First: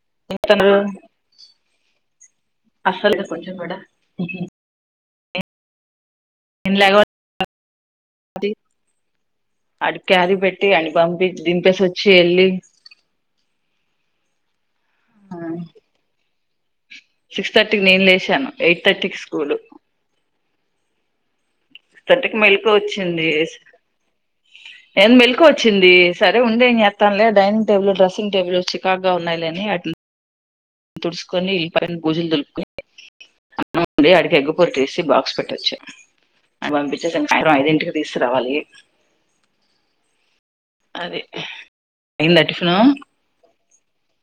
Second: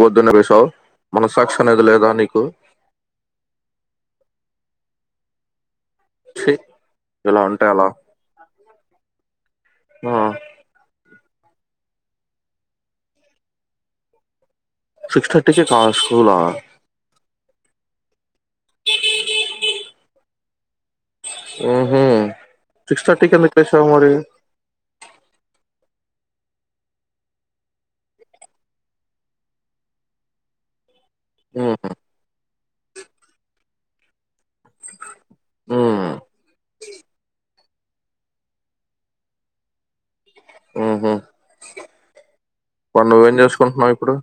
బద్దున విషా తను మన సాక్షన్ది లేదా నీకు అసలుగా కొంచెం కూడా నేను లేగ ఇలా ఉంటాయి అలా అడికిది పెట్టి అని పంపి దినిపేసి వచ్చి వెళ్ళలి సిక్స్ థర్టీకి కా స్కూలా సిక్స్ థర్టీకి నేను లేసాను ఎయిట్ థర్టీకి స్కూల్ థర్టీ కి మేల్కు సిక్స్ వచ్చింది థర్టీకి ఎందుకు వేసావు మరి ఏ మెలుకువ వచ్చింది ది సరే ఉండి ఎం చేస్తానులే డైనింగ్ టేబుల్ డ్రెస్సింగ్ టేబుల్ చికాకు గా ఉన్నాయిలే అని అట్లా తుడుసుకొని ఇల్ ఉహు, ప బుజులు దలుపుకోని అం ఉండి అడికి ఎగ్గు పూరట్టేసి బాక్స్ పెట్టొచ్చ ఉహు, అ పంపించేసి సా సాయంత్రం ఐదింటికి తీసుకురావాలి హ్మ హ్మ అది అయిందా టిఫిను మరి నువ్వేం చేసుకుంటున్నావు ఇప్పుడు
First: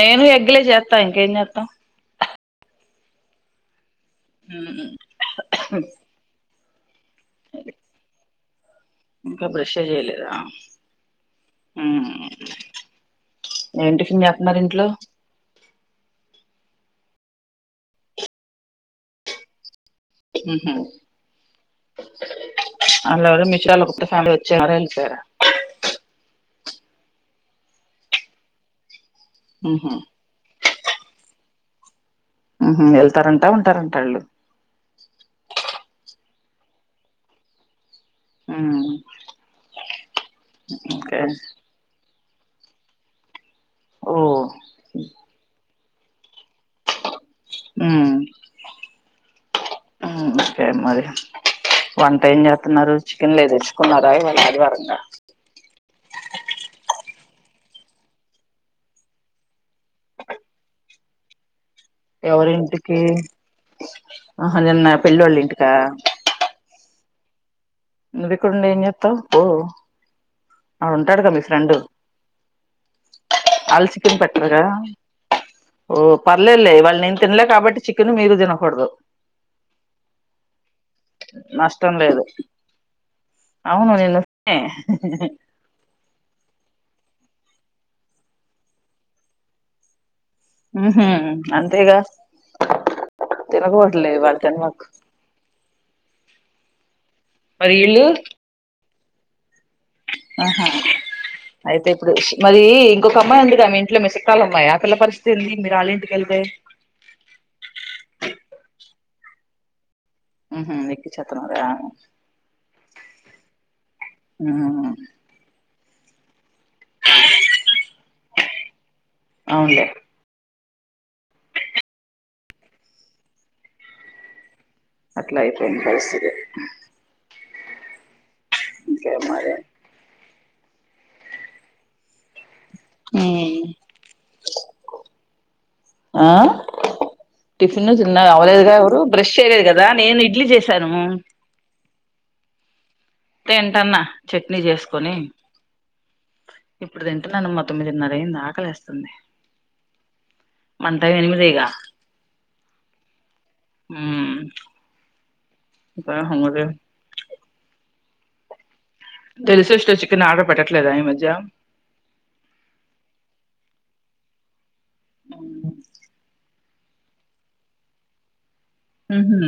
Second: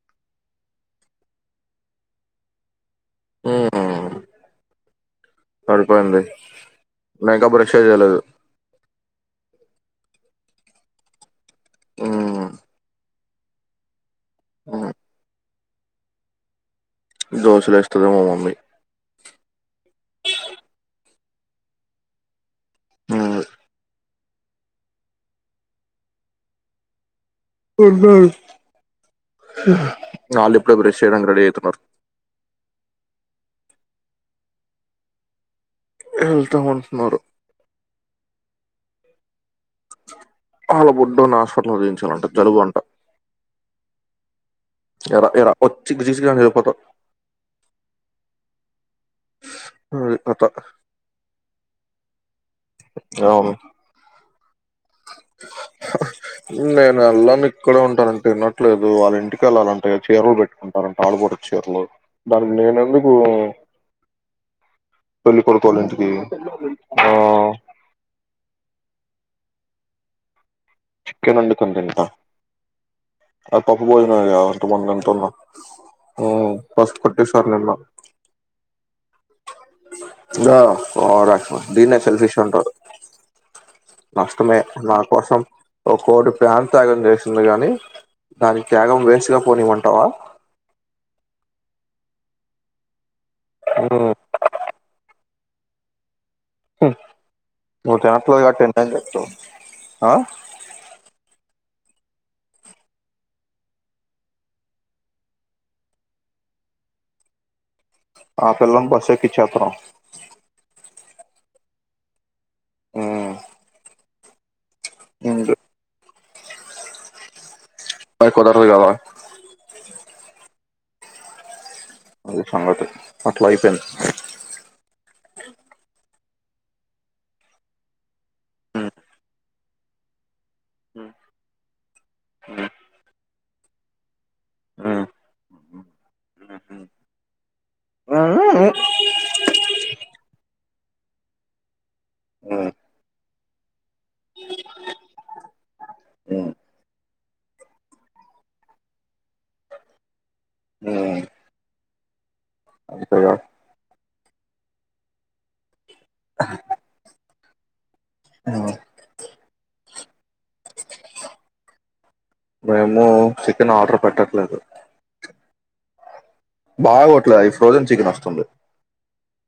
నేను ఇగ్లె చేత ఇంకేం చేతం హ్మ్ హూ హ్మ్ సరిపోయింది నేను ఇంకా బ్రష్ చేయలేదు ఇంకా బ్రష్ ఏ చేయలేదా హ్మ ఉహు, ఏం టిఫెన్ చేత్ మరి ఇంట్లో ఉహు. దోశలు ఎస్తది మా మమ్మీ హ్మ్ హ్మ అలోరో మిషాల కు ఫ్యామ్ వచ్చారంట ఉనారు ఉహు వాళ్ళు ఇప్పుడే బ్రష్ చేయడానికి రెడీ అవుతున్నారు హ్మ్ హ్మ వెళ్తారంటా ఉంటారంట ఆళ్ళు వెళ్తాం అంటునారు హ్మ్ అళ్ళ బుడ్డోని ఆస్పటలో చూయించాలంటే జలుబు అంట ఓ [unintelligible] హ్మ అది హ్మ్ కథ ఓకే మరి వంట ఏం చేత్తున్నారు చికెన్ లది తెచ్చుకున్నారా ఇవాళ ఆదివారంగా నేనేల్లన్ ఇక్కడే ఉంటారంటే విన్నట్లేదు వాళ్ళ ఇంటికి వెళ్ళాలంటే చీరలు పెట్టుకుంటారంట ఆలూ కూడా చీరలు దానికి ఎవరింటికి నేనందుకు ఆహా నిన్న పెళ్ళోళ్ళ పెళ్లిి ఇంటికా కోడుకోల ఇంటికి ఆ న్యూవ్ ఇక్కడ ఉండి ఎం చేతవ్ పో ఆడుంటాడు గా మీ ఫ్రెండు ఆ పప్పు భోజనం [unintelligible] ఓ పర్లేదులే ఈ వాళ్ళ నేను తినలే కాబట్టి చికెన్ మీరు తినకూడదు గా ఓవరాక్షన్ నష్టం దినే లేదు సెల్ఫిష్ అంటారు అవును నిన్నొస్తే నష్టమే నా కోసం ఓ కోడి ప్యాన్ త్యాగం చేసింది కానీ దాని త్యాగం వేస్ట్ గా పోనివమంటావా హ్మ్ హ్మ అంతేగా మ్మ్ తినకూడదులే వాళ్ళ తిన్నక్ మరి నువ్ ఈళ్ళు తినట్లే గా ఎన్ని అయినా చెప్తావ్ ఆ ఆహా అయితే ఇప్పుడు మరి ఇంకొక అమ్మాయి ఉందిగా మీ ఇంట్లో మీ చుట్టాల అమ్మాయి ఆ పిల్ల పరిస్థితి ఏంది మీరాళ్ళ ఇంటికి వెళ్తే ఆ పిల్లను బస్ ఎక్కించేతన్నాం హ్మ్ హ్మ ఎక్కించేతునారా మ్మ్ ఆ ఇంతే మరి కుదరదు కదా అవునులే అది సంగతి అట్లా అయిపోయింది అట్లా అయిపోయింది పరిస్థితి ఉమ్. ఇంకేం మరి ఉమ్. ఉమ్. హ్మ్ ఆ టిఫిన్ చిన్న అవ్వలేదుగా ఎవరు బ్రష్ చేయలేదు కదా నేను ఇడ్లీ చేశాను అ తింటానా చట్నీ చేసుకొని ఉమ్. ఇప్పుడు తింటున్నాను మా తొమ్మిదిన్నర అయింది ఆకలి వస్తుంది మంటవి ఎనిమిదిగా [unintelligible] [unintelligible] ఉమ్. తెలిసు ఇష్టో చికన్ ఆడ పెట్టట్లేదా ఈ మధ్య మేము చికెన్ ఆర్డర్ పెట్టట్లేదు బాగట్లే అది ఫ్రోజన్ చికెన్ వస్తుంది హు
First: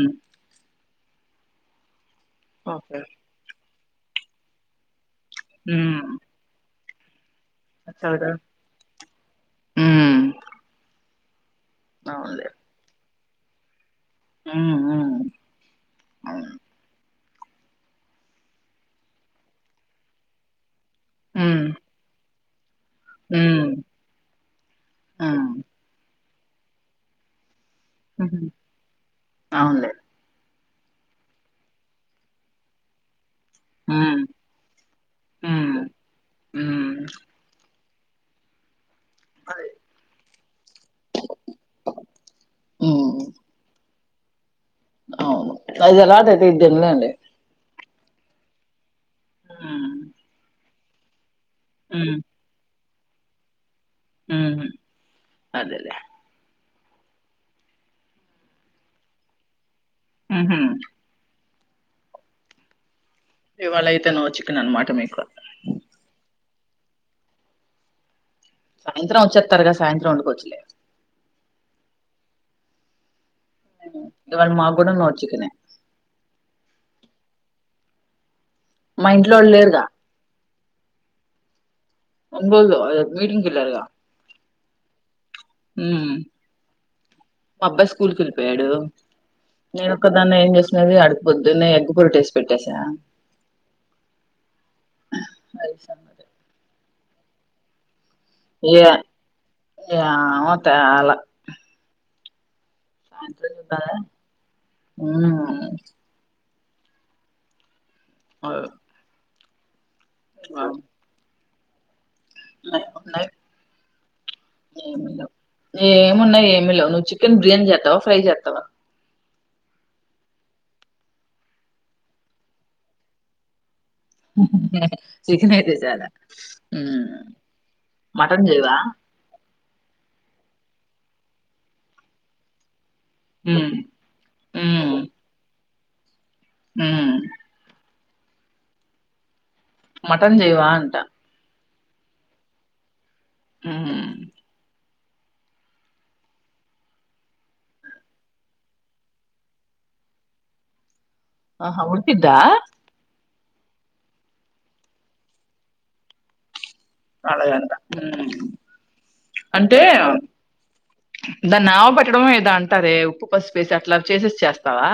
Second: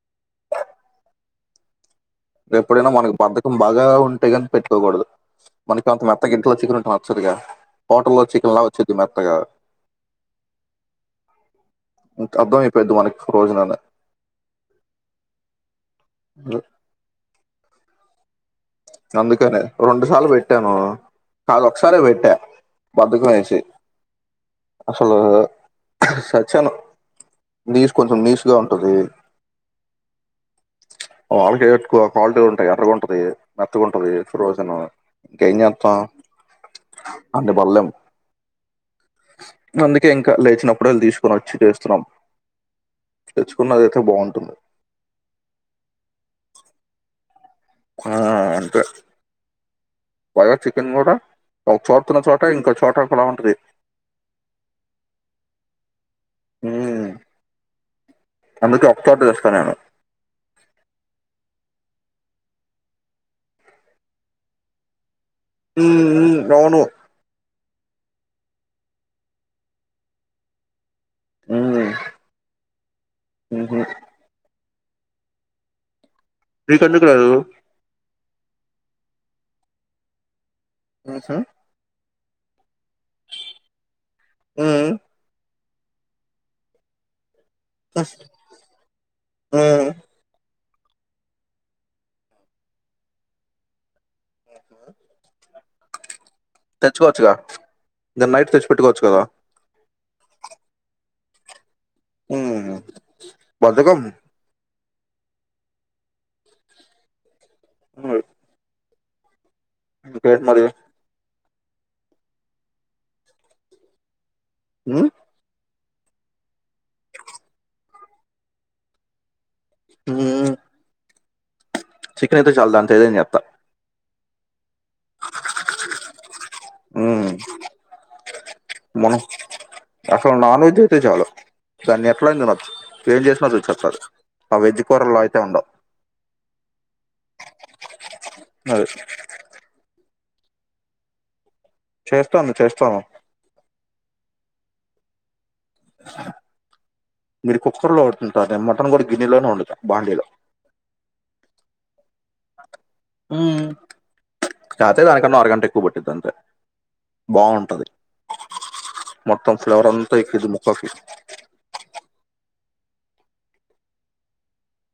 రేప్పుడైనా ఓకే మనకు బంతకం బాగా ఉంటే కాని పెట్టుకోకూడదు మనకి అంత ఉమ్ మెత్త గట్లో చిక్కు ఉంటు వచ్చదిగా పాట చద లో చికెన్ లా వచ్చేది మెత్తగా ఉమ్ అబ్దామపదు అనే ప్రోజనే హు హు ఆ అందుకనే రెండు సార్లు పెట్టాను ఉమ్ కాదు ఒకసారి పెట్టా ఉమ్ బతుకమించిసలు ఉమ్ సచ్చను నీచ కొంచెం ఉహు నీచగా ఉంటుది అవునులే వాళ్ళకి ఎక్కువ క్వాలిటీ ఉంటాయి కాల్టుగా ఉంటుది మెతుకుంటుంది ఉమ్ రోజును ఇంకేం ఉమ్ చేస్తాం ఉమ్ అన్ని బళ్లేం అందుకే ఇంకా లేచినప్పుడు వెళ్ళు తీసుకొని వచ్చి చేస్తున్నాం ఉమ్ లేచుకున్నది అ బాగుంటుంది అవును అఐదు ఎలాట అయితే ఇద్దన్నలే అండి ఆ అంతే ఉమ్ పగా చికెన్ కూడా ఒక చోరుతున్న చోట ఇంకో చోటలా ఉంటది ఉహు అదేదే ఏ అందుక ఒక దస్తకాను ఉహు ఇవాళ అయితే న వచ్చకును అనమాట మీకు ఉమ్ అవును సాయంత్రం వచ్చేస్తారుగా సాయంత్రం ఉండుకోవచ్చలే ఊ ఇవాళ మాగుణ నో చికెన్ మీ అందుకు రాదు మా ఇంట్లో వాళ్ళులేరుగా అ చా అబదు అ మీటింగ్ కిల్రుగా హ్మ్. హు మా అబ్బాయి స్కూల్ కి వెళ్ళిపోయాడు హ్మ్. నేనొక్కదాన్న ఏం చే ది అడుకుపోద్దు న ఎగ్ పొరు టేస్ట్ పెట్టేసా ఆ [unintelligible] తెచ్చుకోవచ్చు క దన్ని నైట్ తెచ్చి పెట్టుకోవచ్చు కదా ఆ తేళ ఉ సాయంత్రా హు ఇంకేం మరి న్నాై హ్మ్. ఏమి ఉన్నాయి ఏమిలేవు నువు చికెన్ బిర్యానీ చేస్తావా ఫ్రై చేస్తావా హ చికన్ అయితే చాలు దాంతో ఏదైనా చేత చికెన్ అయితే చాలా ఉమ్ మటన్ చేయవా మనం అసలు నాన్ వెజ్ అయితే చాలు దాన్ని ఎట్లాయినా తినచ్చు ఏం చేసినా రుచి ఉమ్ ఒస్తాది ఆ వెజ్ కూరల్ల అయితే ఉండవు హ్మ్ అది మటన్ చేయవాంటా చేస్తాను చేస్తాను హ్మ్ మీరు కుక్కర్ లో వండుతుంటారు ఏమో నేను మటన్ కూడా గిన్నెలోనే వండుత బాండీలో ఆహా ఉడికిద్ద ఉ కాకపోతే దనీకన్నా ఆరుగంట ఎక్కు బట్టిది అరగంట హ్మ్ మొత్తం అంటే ఫ్లేవర్ అంతా ఎక్కిద్ది ముక్కకి దాన్ని నానాబేట్టడం దాన్ని అంటారే ఉప్పు పసుపేసి అట్లా చేసేసి చేస్తావా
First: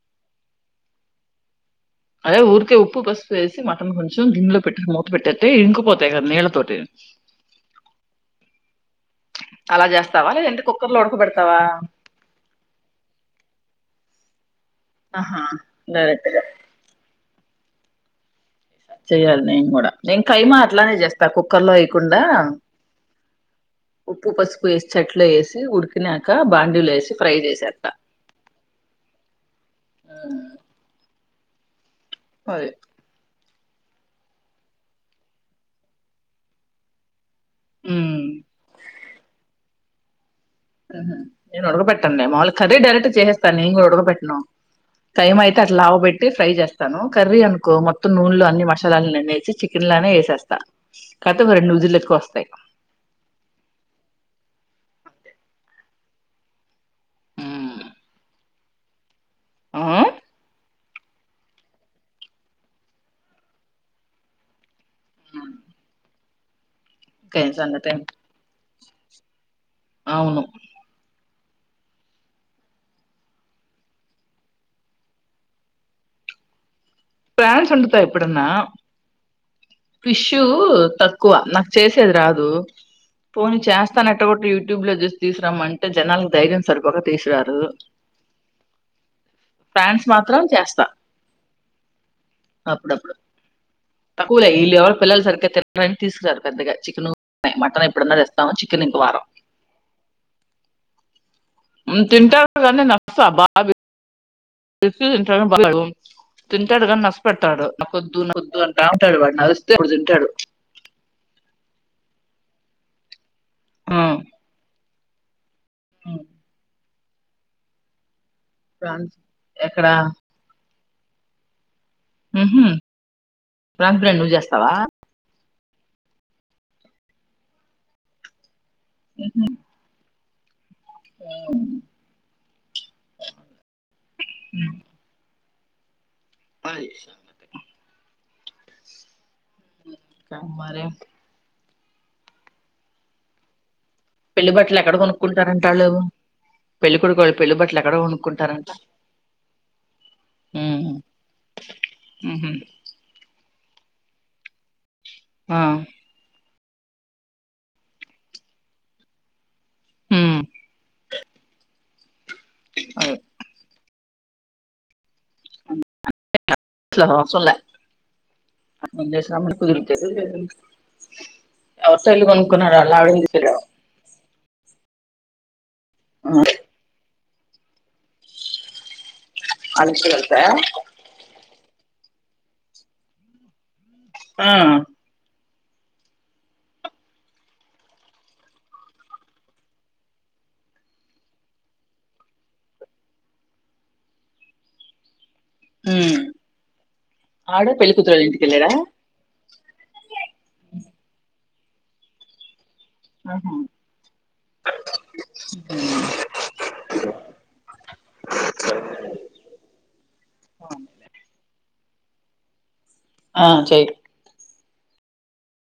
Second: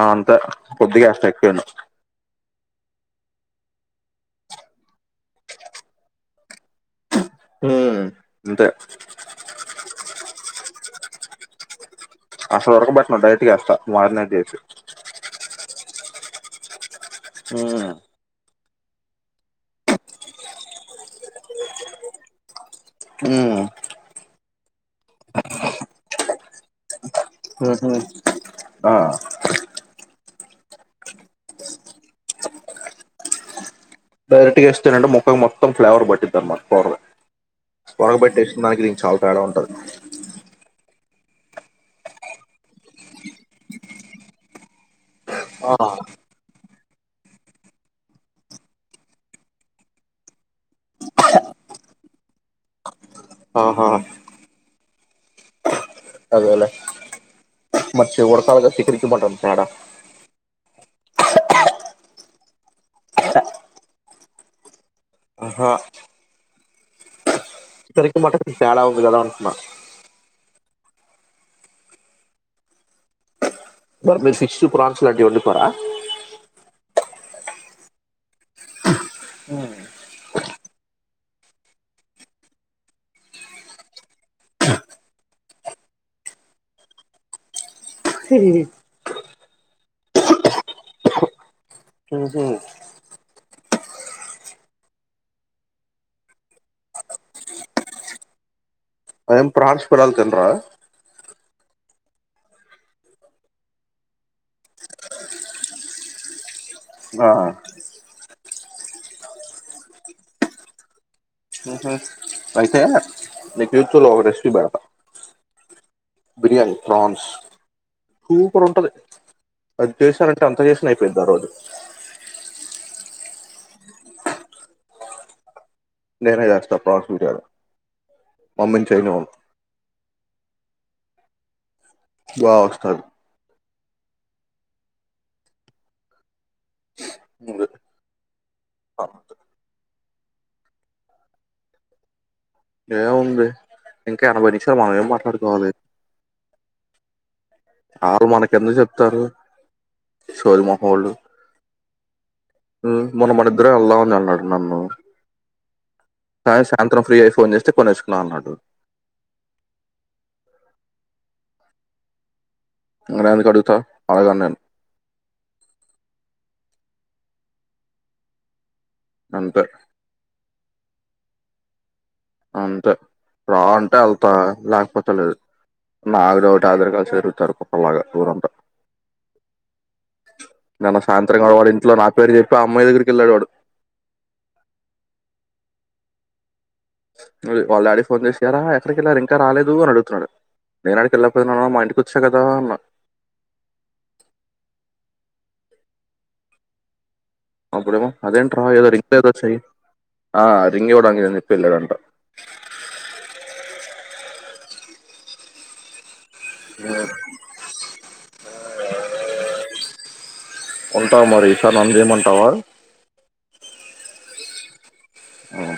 అంతే కొద్దిగా కాస్త ఎక్కువనే అదే ఊరికే ఉప్పు పసుపు వేసి మటన్ కొంచెం గినీలో పెట్టటి మూత పెట్టేతే ఇంగకుపోతాయి కదా నీళ్ళతోటి ఉమ్ అంతే అలా చేస్తావా లేదంటే కుక్కర్ లో ఉడకబేడుత వా అసలు ఉడకబెట్టను డైరెక్ట్ వేస్తా మారినేట్ చేసి ఆహా డైరెక్ట్ గా హ్మ్ చెయాలి నేను కూడా నేను కైమా అట్లానే చేస్తా కుక్కర్ లో వేయకుండా హ్మ్ పేస్ట్ అట్లే వేసి ఉడికినాక బాండిల వేసి ఫ్రై చేసే ఉహు త ఆ అదే డైరెక్ట్ గా ఇస్తేనంటే ముక్కకు మొత్తం ఫ్లేవర్ పట్టిది అన్నమాట ఫ్లెవర్ ఫ్లేవర్ మ్మ్ పట్టేసిన దానికి చాలా తేడా ఉంటుంది నేను ఉడకబెట్టాను మాములు కరీ డైరెక్ట్ చేసేస్తాన నేను కూడా ఉడకపేట్టను కైమా అయితే అలావుబట్టి ఫ్రై చేస్త కర్రీ అనుకో మొత్తం నూనెలో అన్ని మసాలాలు నన్నేసి చికెన్ లనే వేసేస్తాను కాతే ఒక రెండు విసిల్లు ఎక్కో వస్తాయి ఆహా అదేలే [unintelligible] చికెన్ కి మట్టన్ కి తేడ ఆ హ ఆహా చికెన్ కి మట్టన్ కి తేడ ఉంది కదా అంటున్న అవును మరి మీరు ఫిషూ ప్ర్రాన్స్ లాంటివి వందుతారా ఫ్రాన్స్ వండుత ఏప్పుడన్నా ఫిషు తక్కువ నాకు చేసేది రాదు పోని చేస్తానటె కూడా యూట్యూబ్ లో చూసి తీసుకురామంటే జనాలకు ధైర్యం సరిపోక తీసిరారు హ ఫ్యాన్స్ మాత్రం చేస్తా హూ హ్మ్ అప్పుడప్పుడు తక్కువలే వీళ్ళ ఎవరూ పిల్లలు సరిగా తినరని తీసుకురారు పెద్దగా చికెన్ మటన్ ఎప్పుడన్నా తెస్తాం అయం ప్రహార్స్ పడల్ చంద్ర తిన్ట్ నసా బ బా తింటాడు కాని ఆ. నచ్చపెట్టాడు కొద్దు న వొద్దు అంటా ఉంటాడు వాడు నడుస్తేప్పుడుంటాడు వతే లే చ లోగ రెస్ బ బిర్యానీ ప్రాన్స్ సూపర్ ఉంటది ప్రాన్స్ ఎక్కడ అది చేశారంటే అంత చేస్త యిపోయి రోజు ప్రంత ప్రణ నువ్వు చేస్తావా నేనేస్ ఫాన్స్ విట్టారు మమ్మన్ చైనా ఆ బ అస్తథారు ఉ అయి స అ క మరి ఏ ఉంది ఇంకా ఎనభై పెళ్లి నిమిషాలు బట్టలు మనం ఎక్కడ ఏం కొనుక్కుంటారంట మాట్లాడుకోవాలి వాళ్ళు పెళ్లి కొడుకు వాళ్ళు పెళ్లి బట్టలు ఎక్కడ వారు మనక కొనుక్కుంటారంట ఎందు చెప్తారు ఉమ్. సషోర్మహల్ ఉహు. మన మన ఇద్దరే వెళ్దామని అన్నాడు నన్ను ఆ కా సాయంత్రం ఫ్రీ అయి ఫోన్ చేస్తే కొనే వసుకున్నాం అన్నాడు ఉమ్. అదే. అంగనేేందుకుడుత మళగాన్నను అంతే కుదిరు అంతే ఆవిడని తీసుకెళ్ళా ప్రా అంటే అల్ లేకపోతలేదు నా ఆడ ఒకటి ఆధార్ కార్డ్ చదు కుప్పలాగా ఊరంతా వాళ్ళ ఇంటికి వెళ్తాయా నిన్న సాయంత్రం వాడ ఇంట్లో నా పేరు చెప్ప అమ్యి దగ్గరకి వెళ్లాడవాడు ఆ వాళ్ళ డాడీ ఫోన్ చేసిారా ఎక్కడికిళ్లారు ఇంకా రాలేదు అని అడుగుతున్నాడు నేనా అడికి వెళ్ళకపోయిన్నాన్న మా ఇంటికి వచ్చా కదా అన్నా అ అప్పుడమ అదేంట ఏదో రింగ్ ఏదోయి ఆ రింగ డంగద పల్గంట ఆహా అ ఉంటావు మరి ఈసారి నంద ఏమంటావా ఆ చెయి ఆఓ